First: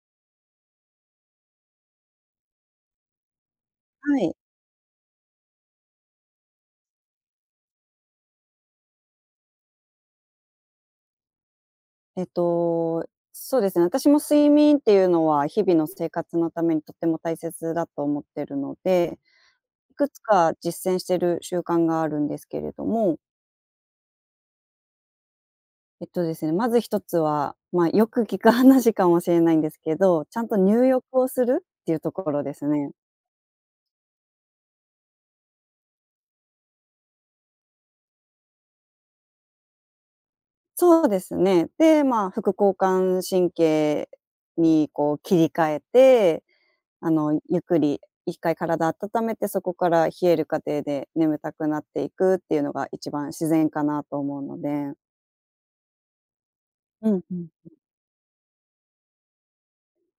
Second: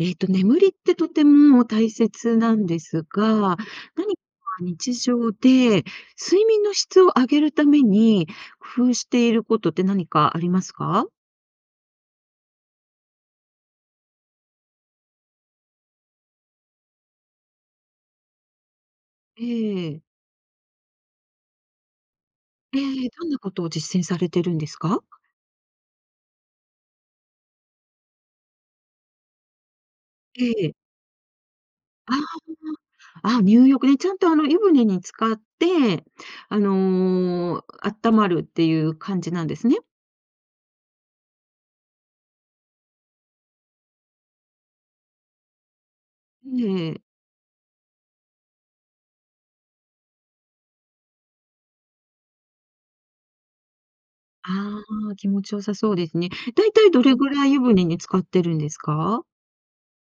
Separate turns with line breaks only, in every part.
ええと、眠りってとても大切なんですが、何
は
か
い。
日常で、睡眠の質を上げるために、工夫していることって何かありますか？
えっと、そうですね、私も睡眠っていうのは日々の生活のためにとっても大切だと思ってるので、
え
い
え。
くつか実践してる習慣があるんですけれ
え
ど
え、
も。
どんなことを実践されてるんですか？
えっとですね、まず1つは、まあ、よく聞く話かもしれないんですけど、ちゃん
え
と
え。
入浴をするっていうと
あ
ころですね。
あ。あ、入浴ね。ちゃんとあの湯船に浸かって、あの、あったまるっていう感じなんですね？
そうですね、で、まあ副交感神経にこう切り替えて、
ええ。
あの、ゆっくり1回体温めて、そこから冷える過程で眠たくなっていくっていうのが一番自然かなと思うの
あ
で。
あ、気持ち良さそうですね。大体ど
うん
れぐ
う
ら
ん
い湯
うん。
船に浸かってるんですか？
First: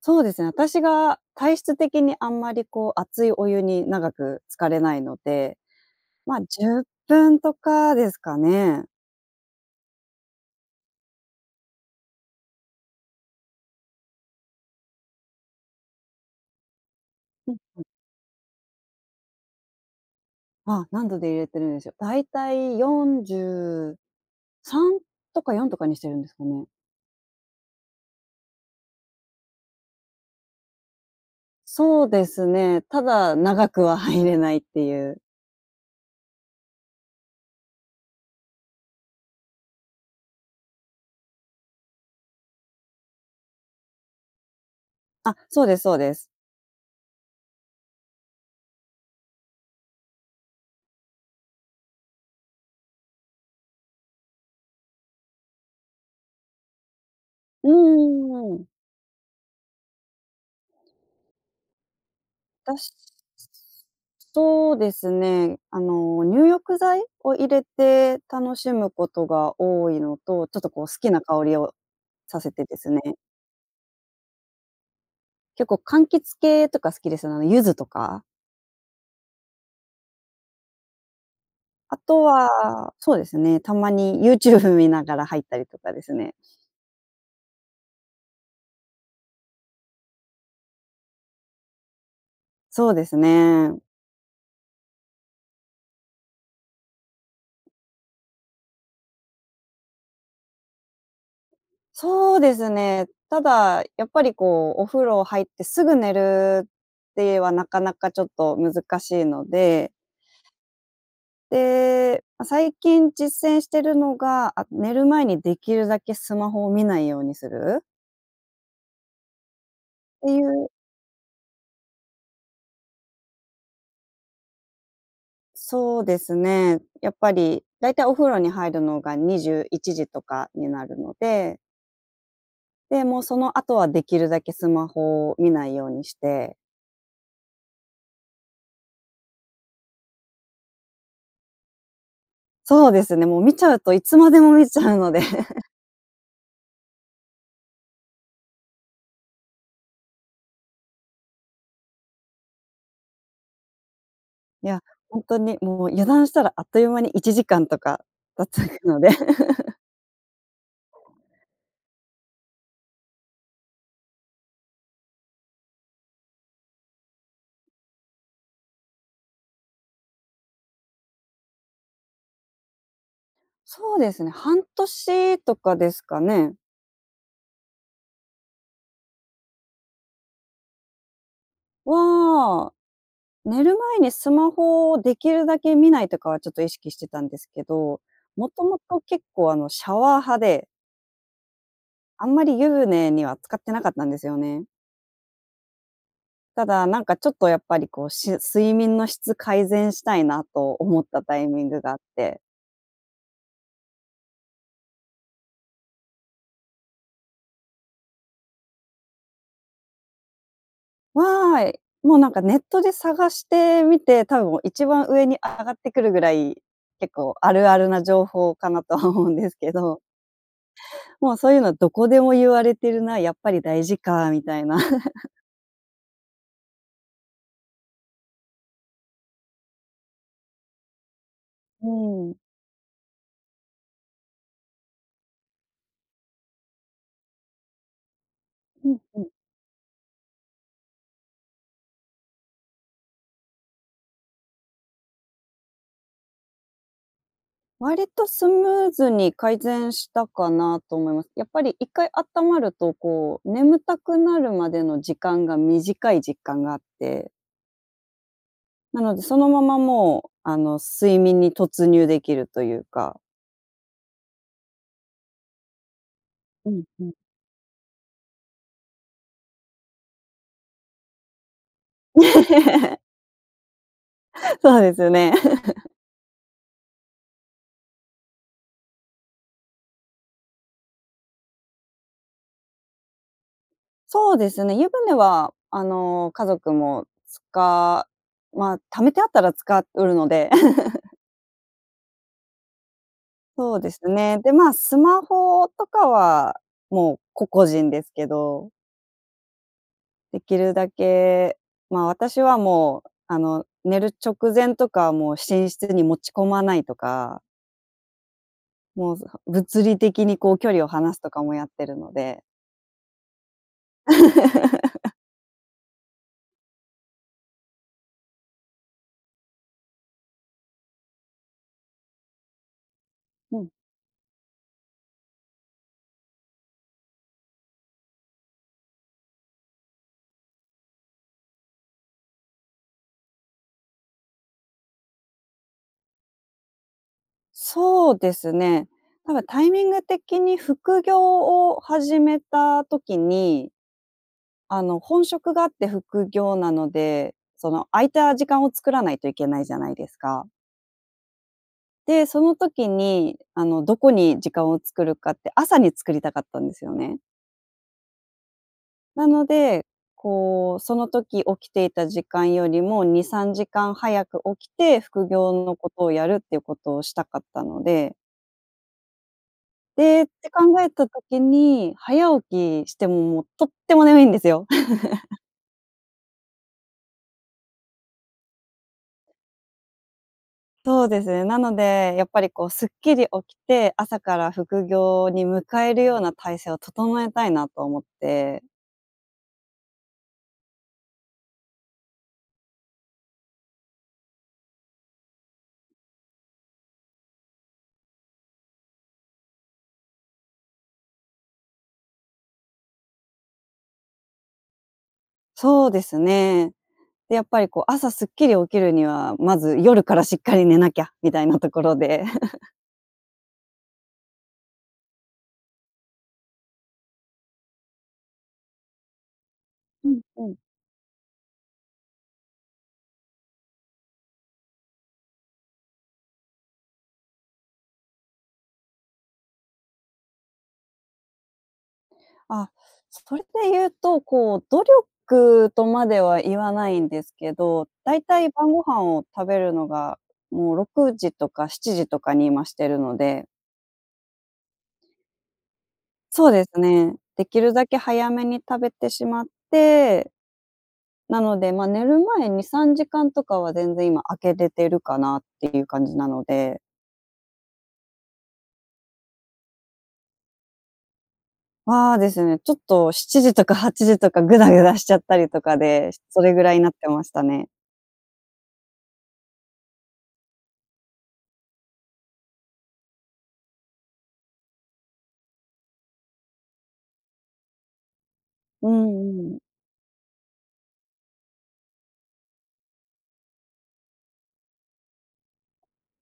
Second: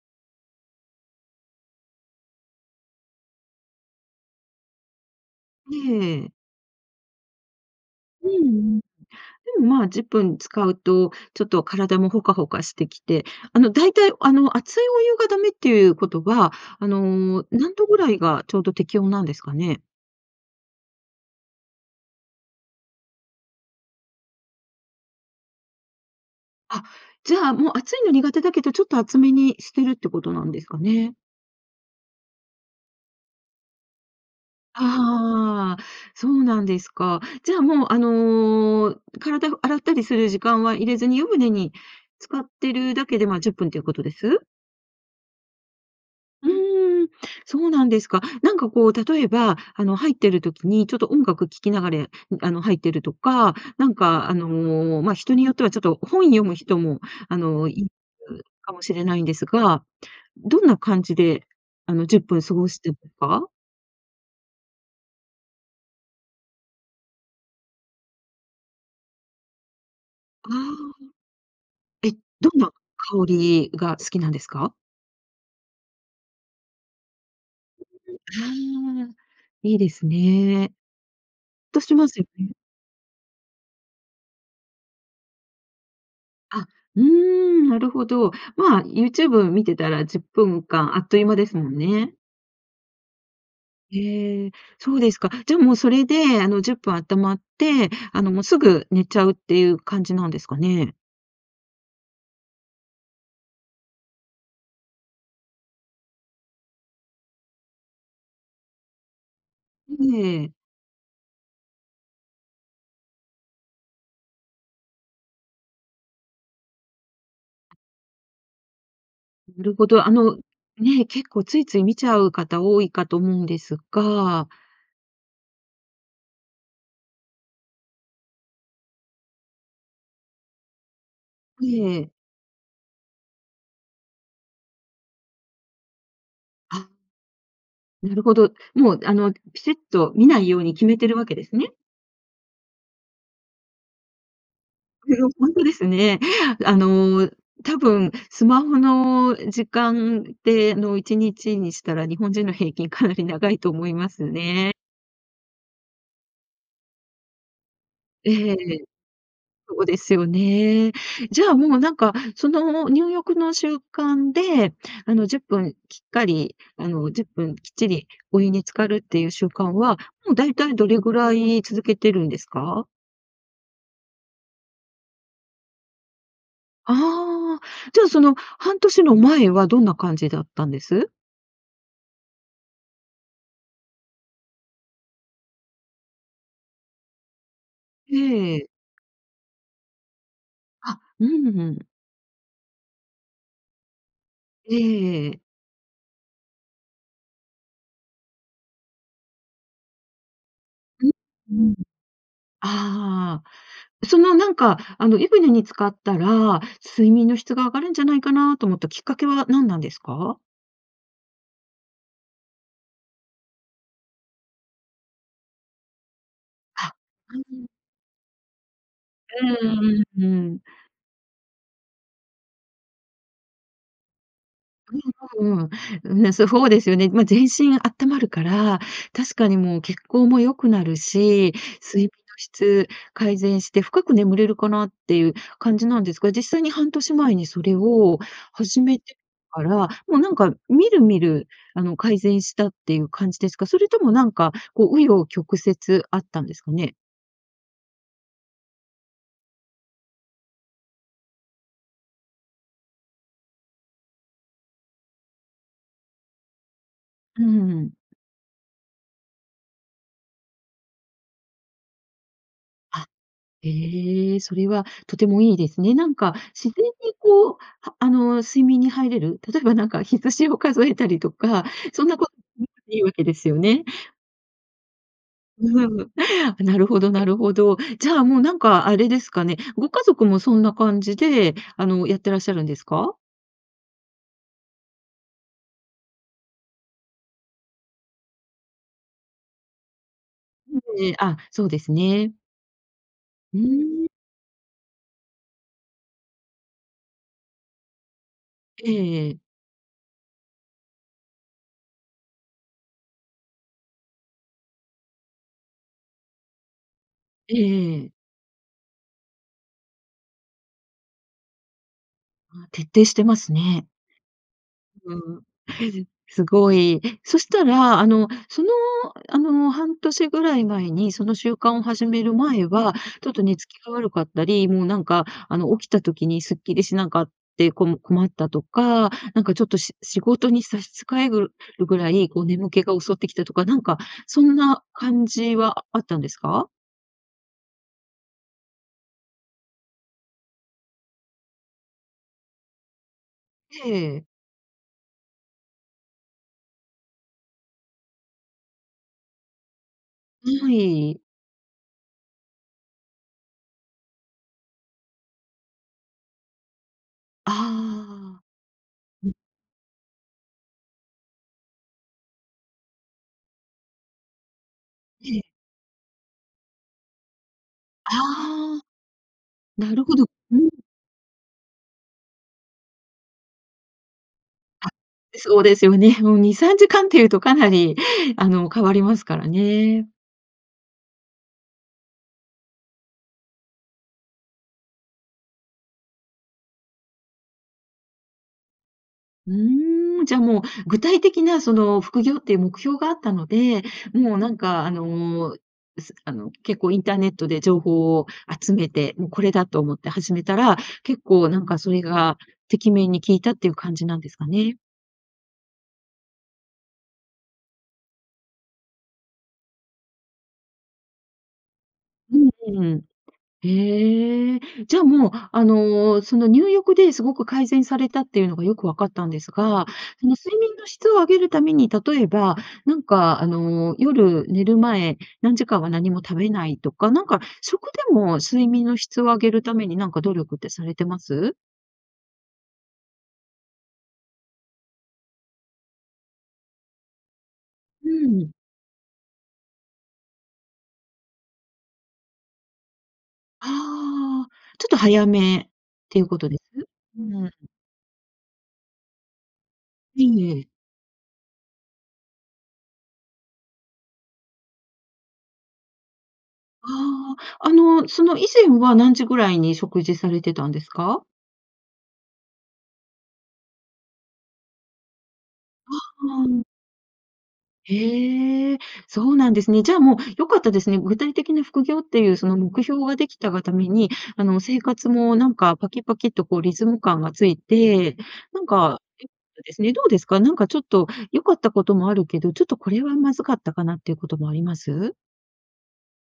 そうですね。私が体質的に、あんまりこう、熱いお湯に、長く浸かれないので。
ええ。
まあ、10分とかです
うん
か
うん。
ね。
でも、まあ、10分つかうと、ちょっと体もほかほかしてきて。あの、大体あの、熱いお湯が駄目っていうことは、あの、
うん
何
うん。
度ぐらいが、ちょうど適温なんですかね？
ああ、何度で入れてるんでしょ。大体43とか、4とかにしてるんですかね。
あ、じゃあもう、熱いの苦手だけど、ちょっと熱めにしてるってことなんですかね。
そうですね、ただ長くは入れないっていう。
ああ、そうなんですか。じゃあ、もう、あの、体を洗ったりする時間は入れずに、湯船に浸かってるだけで、まあ、10分っていうことです？
あ、そうですそうです。
うーん、そうなんですか。なんかこう、例えば、あの、入ってる時に、ちょっと音楽聴きながらやあの、入ってるとか、なんか、あの、まあ、人によっては、ちょっと本読む人も、あの、
う
いる
んうんうん。
かもしれないんですが、どんな感じで、あの、10分過ご
た
して
し
いますか？
そうですね。あの、入浴剤を入れて、楽しむことが多いのと。
ああ。
ちょっとこう、好きな香りを
え、
さ
ど
せ
ん
て
な
ですね。
香りが、好きなんですか？
結構柑橘系とか好きですね。あの柚子とか。
ああ、いいですね。っとし
あ
ます
と
よね。
はそうですね、たまに Youtube 見ながら入ったりとかですね。
あ、うーん、なるほど。まあ、YouTube 見てたら10分間あっという間ですもんね。
そうですね。
へえ、そうですか。じゃあ、もうそれで、あの10分温ったまって、あの、もうすぐ寝ちゃうっていう感じなんですかね。
そうですね。ただ、やっぱり、こうお風呂入って、すぐ寝るっていえは、なかなかちょっと難しいので
ええ。
で、ま、最近実践してるのが、あ、寝る前にできるだけスマホを見ないようにする。
なるほど。あ
って
の
いう
ね、結構ついつい見ちゃう方多いかと思うんですが
そうですね。やっぱり、だいたいお風呂に入るのが21時とかになるので
ええ。
で、もう、その後はできるだけスマホを見ないようにして。
あ。なるほど。もうあの、ピシッと見ないように決めてるわけですね？
そうですね。もう見ちゃうといつまでも見ちゃうの
ぺ
で。
ろすほんと ですね。あの、多分スマホの時間での1日にしたら、日本人の平均かなり長いと思います
い
ね。
や、ほんとにもう、油断したらあっという間に1時間とか
ええ、
経っ
へえ、
ちゃ
ええ。
くので。
そ うですよね。じゃあ、もうなんか、その、入浴の習慣で、あの、10分きっかり、あの、10分きっちりお湯に浸かるっていう習慣は、もう大体どれぐらい続けてるんですか？
そうですね、半年とかですかね。
ああ、じゃあ、その半年の前はどんな感じだったんです？
は、寝る前にスマホを出来るだけ見ないとかはちょっと意識してたんですけど、も
え
と
え。
もと結構あの、シャワー派で。
あ、うんうん。
あんまり湯船には浸かってなかったんですよね。
ええええ。
ただ、なんかちょっとやっぱりこう、し睡眠の質改善したいなと思っ
う
たタイ
ん、
ミン
うん。
グがあって。
ああ。そのなんか、あの、湯船に浸かったら、睡眠の質が上がるんじゃないかなと思ったきっかけは何なんですか？
わい、もうなんかネットで探してみて、多分、一番上に上がってくるぐらい、
あ、
結
う
構あ
ーん。
るあるな情報かなとは思うん
う
ですけど
んうんうん。
もうそういうのどこでも言われてるな、やっぱり大事かみたいな。
うん。うん、ね、そそうですよね。ま、全身あったまるから、確かにもう血行も良くなるし、
う
睡眠の
ん。
質改善して、深く眠れるかなっていう感じなんですが、実際に半年前にそれを始
うん
めて
うん。
から、もうなんか、みるみる、あの、改善したっていう感じですか？それともなんかこう紆余曲折あったんですかね？
割とスムーズに改善したかなと思います。やっぱり一回あったまるとこう、眠たくなるまでの時間が短い実感があって。
うん。
なので、そのままもう、あの睡眠に突入できるという
あ、
か。
へえ、それはとてもいいですね。なんか、
う
自
ん
然
うん。
にこう、はあの睡眠に入れる例えばなんか羊を数えたりとか、そんなこ いいわけですよね？
そうですね。
う ん。あ、なるほどなるほど。じゃあ、もうなんかあれですかね、ご家族もそんな感じで、あのやってらっしゃるんですか？
そうですね、湯船は、あの家族もつかま、溜めてあったら使うるので。
ん、ええ、あ、そうですね。う
そうです
ーん。
ね、で、ま、スマホとかはもう個々人ですけど。
ええええ。
出来るだけ、ま、私はもう、あの寝る直前とかはもう寝室に持ち込まないとか。
ええええ。
もうずは物理的にこう距離を離すとかもやってるので。
あ、徹底してますね。う ーん。すごい。そしたら、あの、その、あの、半年ぐらい前に、その習慣を始める前は、ちょっと寝
う
つ
ん。
きが悪かったり、もうなんか、あの、起きた時にすっきりしなかってこむ困ったとか、なんかちょっとし仕事に差し支えぐるぐらい、こう眠気が襲ってきたとか、なんかそんな感じはああったんですか？
そうですね、なんかタイミング的に副業を始めた時に
へえ。
あの、本職があって副業なので、その、空いた時間を作らないといけないじゃないですか。
はい。
で、その時に、あの、どこに時間を作るかって、朝に作りたかったんですよね。
ああ。
な
うん。
ので、こう、その時起きていた時間よりも、2、3時間早く起きて、副
ええ。
業のことをやるっていうことをしたかったので
ああ、なるほ
で、
ど。
って
うん。
考えた時に、早起きしても、もうとっても眠いんですよ。
あ。そうですよね。もう2、3時間っていうとかなり、あの変わりますからね。
そうですね。なのでやっぱり、こう、すっきり起きて、朝から副業に迎えるような体制を整えたいなと思って。
うーん。じゃ、もう、具体的なその副業っていう目標があったので、もうなんかあの、すあの、結構インターネットで情報を集めて、もう、これだと思って始めたら、結構なんかそれが敵面に効いたっていう感じなんですかね？
そうですね。で、やっぱりこう朝すっきり起きるには、まず夜からしっかり寝なきゃみたいなところで。
うん、ふん。へえ。じゃ、もう、あの、その入浴で凄く改善されたっていうのがよく分かったんですが、
うん
その
うん。
睡眠の質を上げるために、例えば、なんかあの、夜寝る前、何時間は何も食べないとか、なんか食でも睡眠の質を上げるためになんか努力ってされてます？
あ、それでいうと、こう、努力とまでは言わないんですけど、
う
大体
ん。
晩ご飯を食べるのが、もう6時とか7時とかに今してるので。
ああ、ちょっと早めっていうこと
そう
です？
ですね。
うーん、
出
う
来
ん。
るだけ早めに食べてしまっ
い
て、
い、ええ。
なので、ま、寝る前2、3時間とかは全然今空けてるかなっていう感じなので。
ああ、あの、その、以前は何時ぐらいに食事されてたんですか？
は、ですね、ちょっと7時とか8時とかグダグダしちゃったりとか
わ、
で、し
あ、
そ
う
れぐ
ん。
らいなってましたね。
へえ、そうなんですね。じゃあもう、良かったですね。具体的な副業っていう、その目標が出来たがために、あの、生活もなんかパキパキッとこうリズム感がついて、なん
う
か、えっ
んうん。
とですね。どうですか？なんかちょっと良かったこともあるけど、ちょっとこれはまずかったかなっていうこともあります？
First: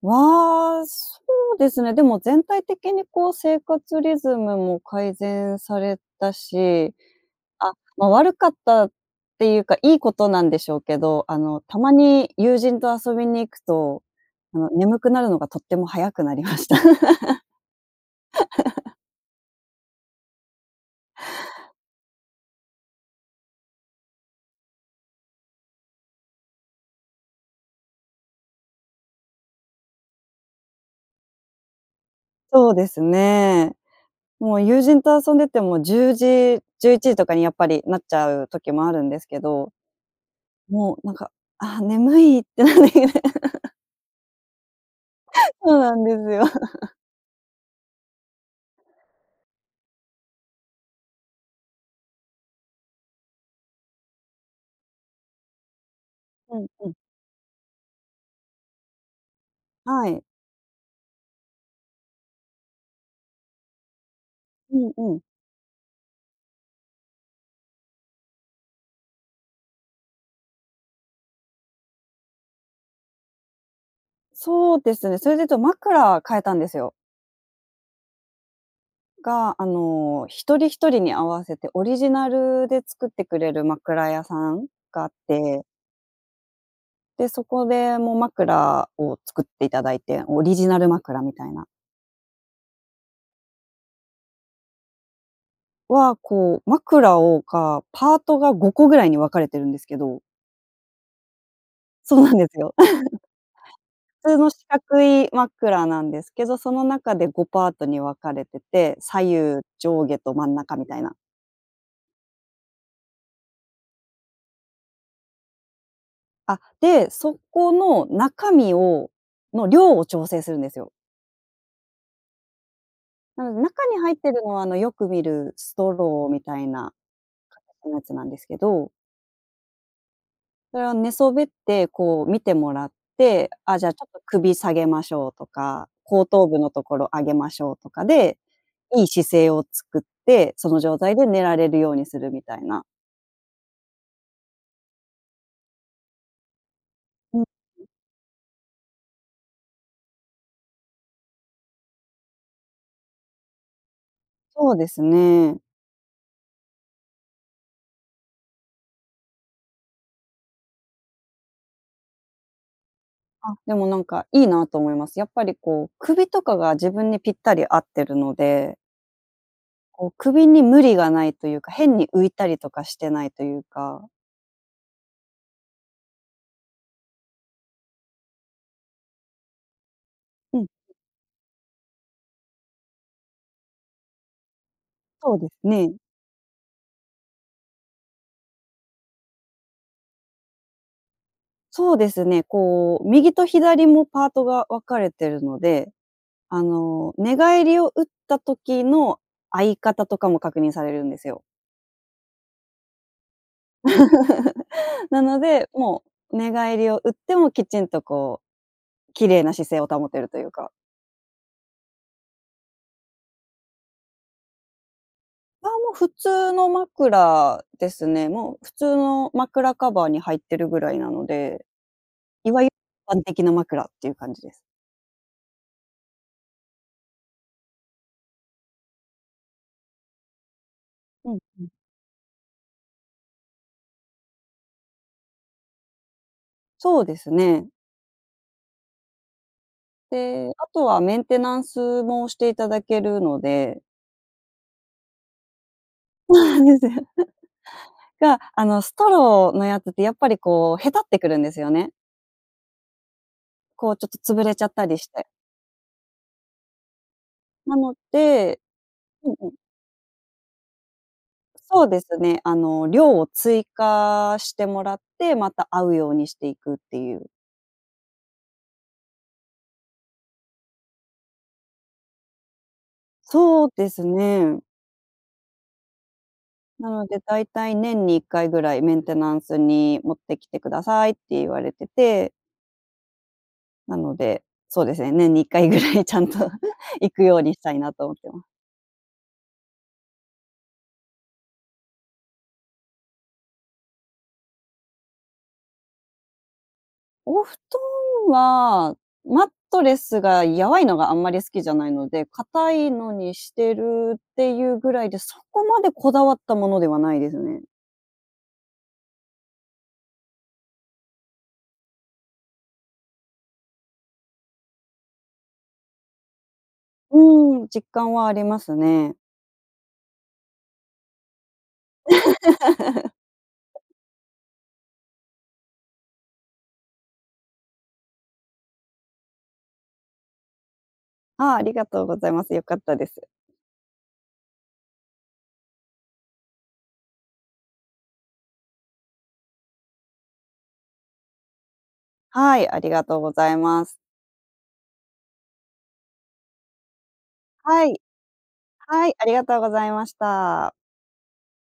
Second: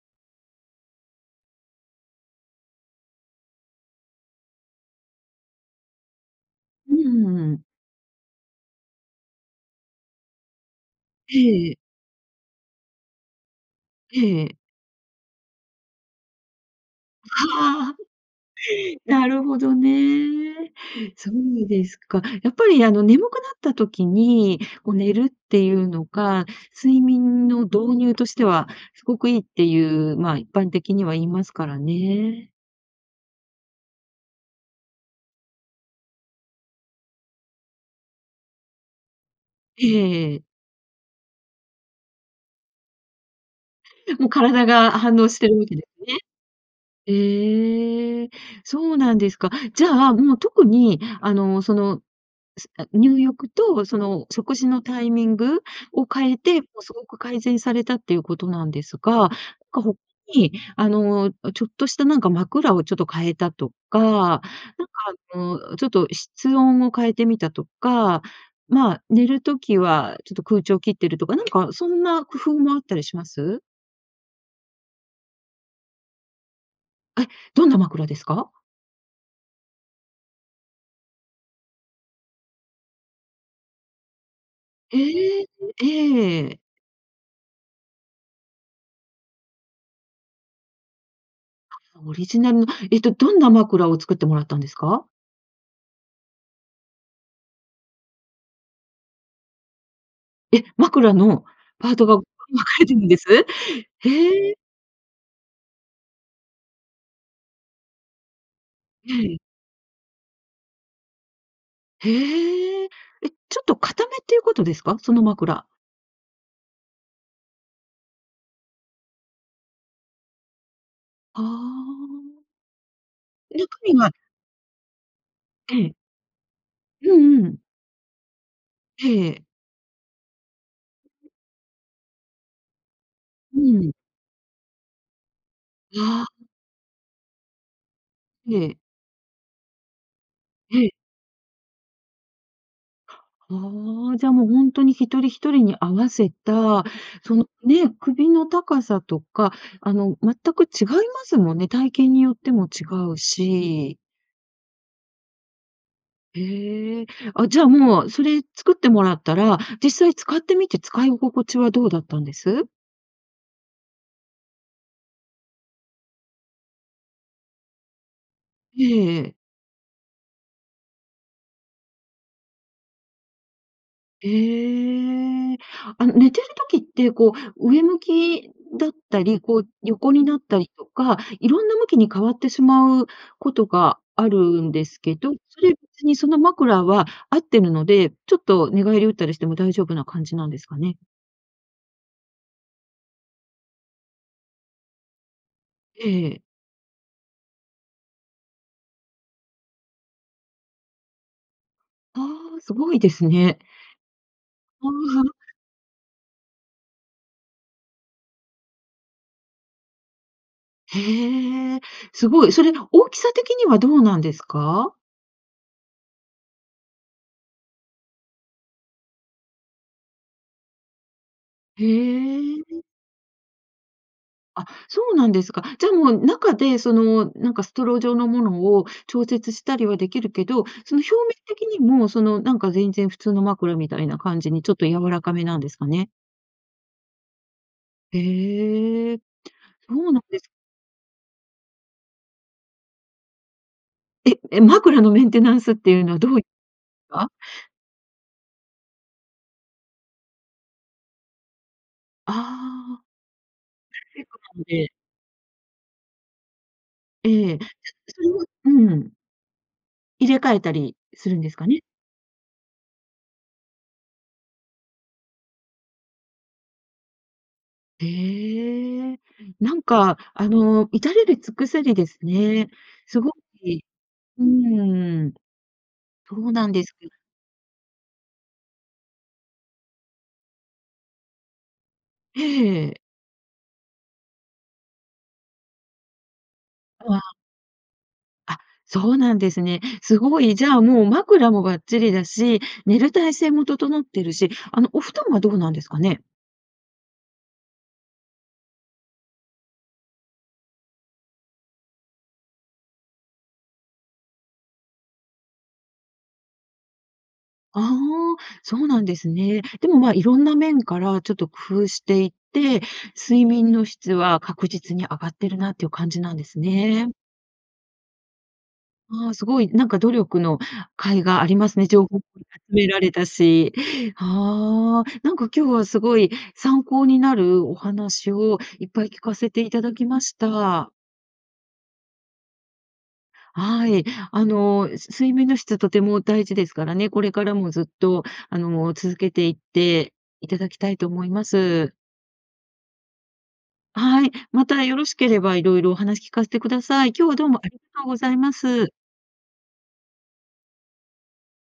は、そうですね、でも全体的にこう生活リズムも改善されたし、
うんうんうんうん。
あ、ま、悪かったっていうか、いいことなんでしょうけど、あ
へ
の、
え、ええ。
たまに友人と遊びに行くと、
へえ。
あの、眠くなるのがとっても早くなりました。
はあ、なるほどね。そうですか。やっぱりあの眠くなった時に、こう寝るっていうのが、睡眠の導入としては、すごくいいっていう、ま、一般的には言いますからね。
そうですね。もう友人と遊んでても10時、11時とかにやっぱりなっちゃう時もあるんですけど。
ええええ。
もうなんか「あ、眠い」って、なんねげね
もう体が反応してる わけ
そう
で
な
す
ん
ね。
ですよ。
へえ、そうなんですか。じゃあ、もう特に、あの、その、すあ、入浴と、その食事のタイミングを変え
う
て、も
ん
う
うん。
凄く改善されたっていうことなんですが、かほ
はい。
に、あの、あ、ちょっとしたなんか枕をちょっと変えたとか、なんか
うんうん。
あの、ちょっと室温を変えてみたとか、ま、寝る時はちょっと空調切ってるとか、なんかそんな工夫もあったりします？
そうですよね。それで言うと枕変えたんですよ。
え、どんな枕ですか？
が、あの、1人1人に合わせてオリジナルで作ってくれる枕屋さん
え
があっ
え、-
て。
ええええ。
で、そこで、もう枕を作っていただいて、オリジナル枕みたいな。
あ、オリジナルのえっと、どんな枕を作ってもらったんですか？
は、こう枕を、かパートが5個ぐらいに分かれてるんですけど。
え、枕のパート
そ
が
う
分か
なんですよ。
れてるんです？
普通
へ
の
え。
四角い枕なんですけど、その中で5パートに分かれてて、
は
左
い。
右上下と真ん中みたいな。
へえ。え、ちょっと硬めっていうことですか？その枕。
あ、で、そこの中身をの量を調整するんですよ。
はあ。
う
え、
ん。
中
中
身
に
は
入ってるのは、あの、よく見るス
え
ト
え。
ローみたいな
うんうん。
硬さのやつなんですけど。
ええ。
それを寝そべって、こう、見てもらって、
う
あ、じ
ん。
ゃ、ちょっと首下げましょうとか、
あ
後頭
あ。
部のところ上げましょうとかで、
ええ。
いい姿勢を作って、その
ええ。
状態で寝られるようにするみたいな。
ああ。じゃあ、もうほんとに1人1人に合わせたそ
う、
の
ん。
ね、首の高さとか、あの全く違いますもんね、体型によっても違うし。
そうですね。
へえ。あ、じゃあ、もう、それ作ってもらったら、実際使ってみて、使い心地はどうだったんです？
あ、でもなんかいいなと思います。やっぱりこう、首とかが自分にぴったり合ってるので
へえ、ええ。
こう首に無理がないというか、変に浮いたりとかしてないというか。
へえ。あの寝てる時って、こう、上向きだったり、こう横になった
うん。
りとか、色んな向きに変わってしまうことがあるんですけど、
そうで
そ
す
れ
ね。
別にその枕は合ってるので、ちょっと寝返りを打ったりしても大丈夫な感じなんですかね？
そうですね、こう右と左もパートが分かれてるので、
ええ。
あの、寝返りを打った時の合い方とかも確認されるんですよ。
ああ、凄いですね。わ
なの
あ。
で、もう寝返りを打ってもきちんとこう、綺麗な姿勢を保てるというか。
へえ、すごい。それ、大きさ的にはどうなんですか？
あ、もう普通の枕ですね。もう普通の枕カバーに入ってるぐらいなので、
へ
いわゆ
え。
一般的な枕っていう感じです。
あ、そうなんですか。じゃあもう中で、その、なんかストロー状のものを調節したりは出来るけど、その表
う
面
ん
的
うん。
にも、そのなんか全然普通の枕みたいな感じにちょっと柔らかめなんですかね？
そうですね。
へえ、そうなんです
で、あとはメンテナンスもしていただけるので。
え、え、枕のメンテナンスっていうのはど
そ
う
う
い
なんですよ。
わ？
が、あのストローのやつってやっぱりこう、へたってくるんですよね。
ああ。
こう、ちょっと
チック
潰れ
な
ち
の
ゃった
で。
りして。
ええ、じゃ、
なの
それは
で
うん。
うんうん。
入れ替えたりするんですかね？
そうですね。あの量を追加してもらって、また合うようにしていくっていう。
へえ、なんかあの、至れり尽くせりですね。凄
そう
い
です
う
ね。
ーん。そうなんで
な
すか。
ので、大体年に1回ぐらい「メンテナンスに持ってきてください」って言われてて。
ええ。
なので、そうですね、年に1回ぐらいちゃんと行
あ
く
あ。
ようにしたいなと思ってま。
あ、そうなんですね。すごい、じゃあ、もう枕もばっちりだし、寝る体勢も整ってるし、あの、お布団はどうなんですかね？
お布団は、マットレスが柔いのがあんまり好きじゃないので、硬いのにしてるっていうぐらいで、そこまでこだわったものではないですね。
ああ、そうなんですね。でも、まあ、色んな面からちょっと工夫していって、睡眠の質は確実に上がってるなっていう感じなんですね。
うん。実感はありますね。
ああ、凄いなんか努力の甲斐がありますね、情報も集められたし。はあ。なんか今日は凄い参考になるお話をいっぱい聞かせて頂きました。
ああ、ありがとうございます、よかったです。
はい。あのす睡眠の質はとても大事ですからね。これからもずっと、あの、続けていっていただきたいと思います。
はい、ありがとうございます。
はい。またよろしければ、色々お話聞かせてください。今日はどうもあり
は
が
い。
とうございます。
はい、ありがとうございました。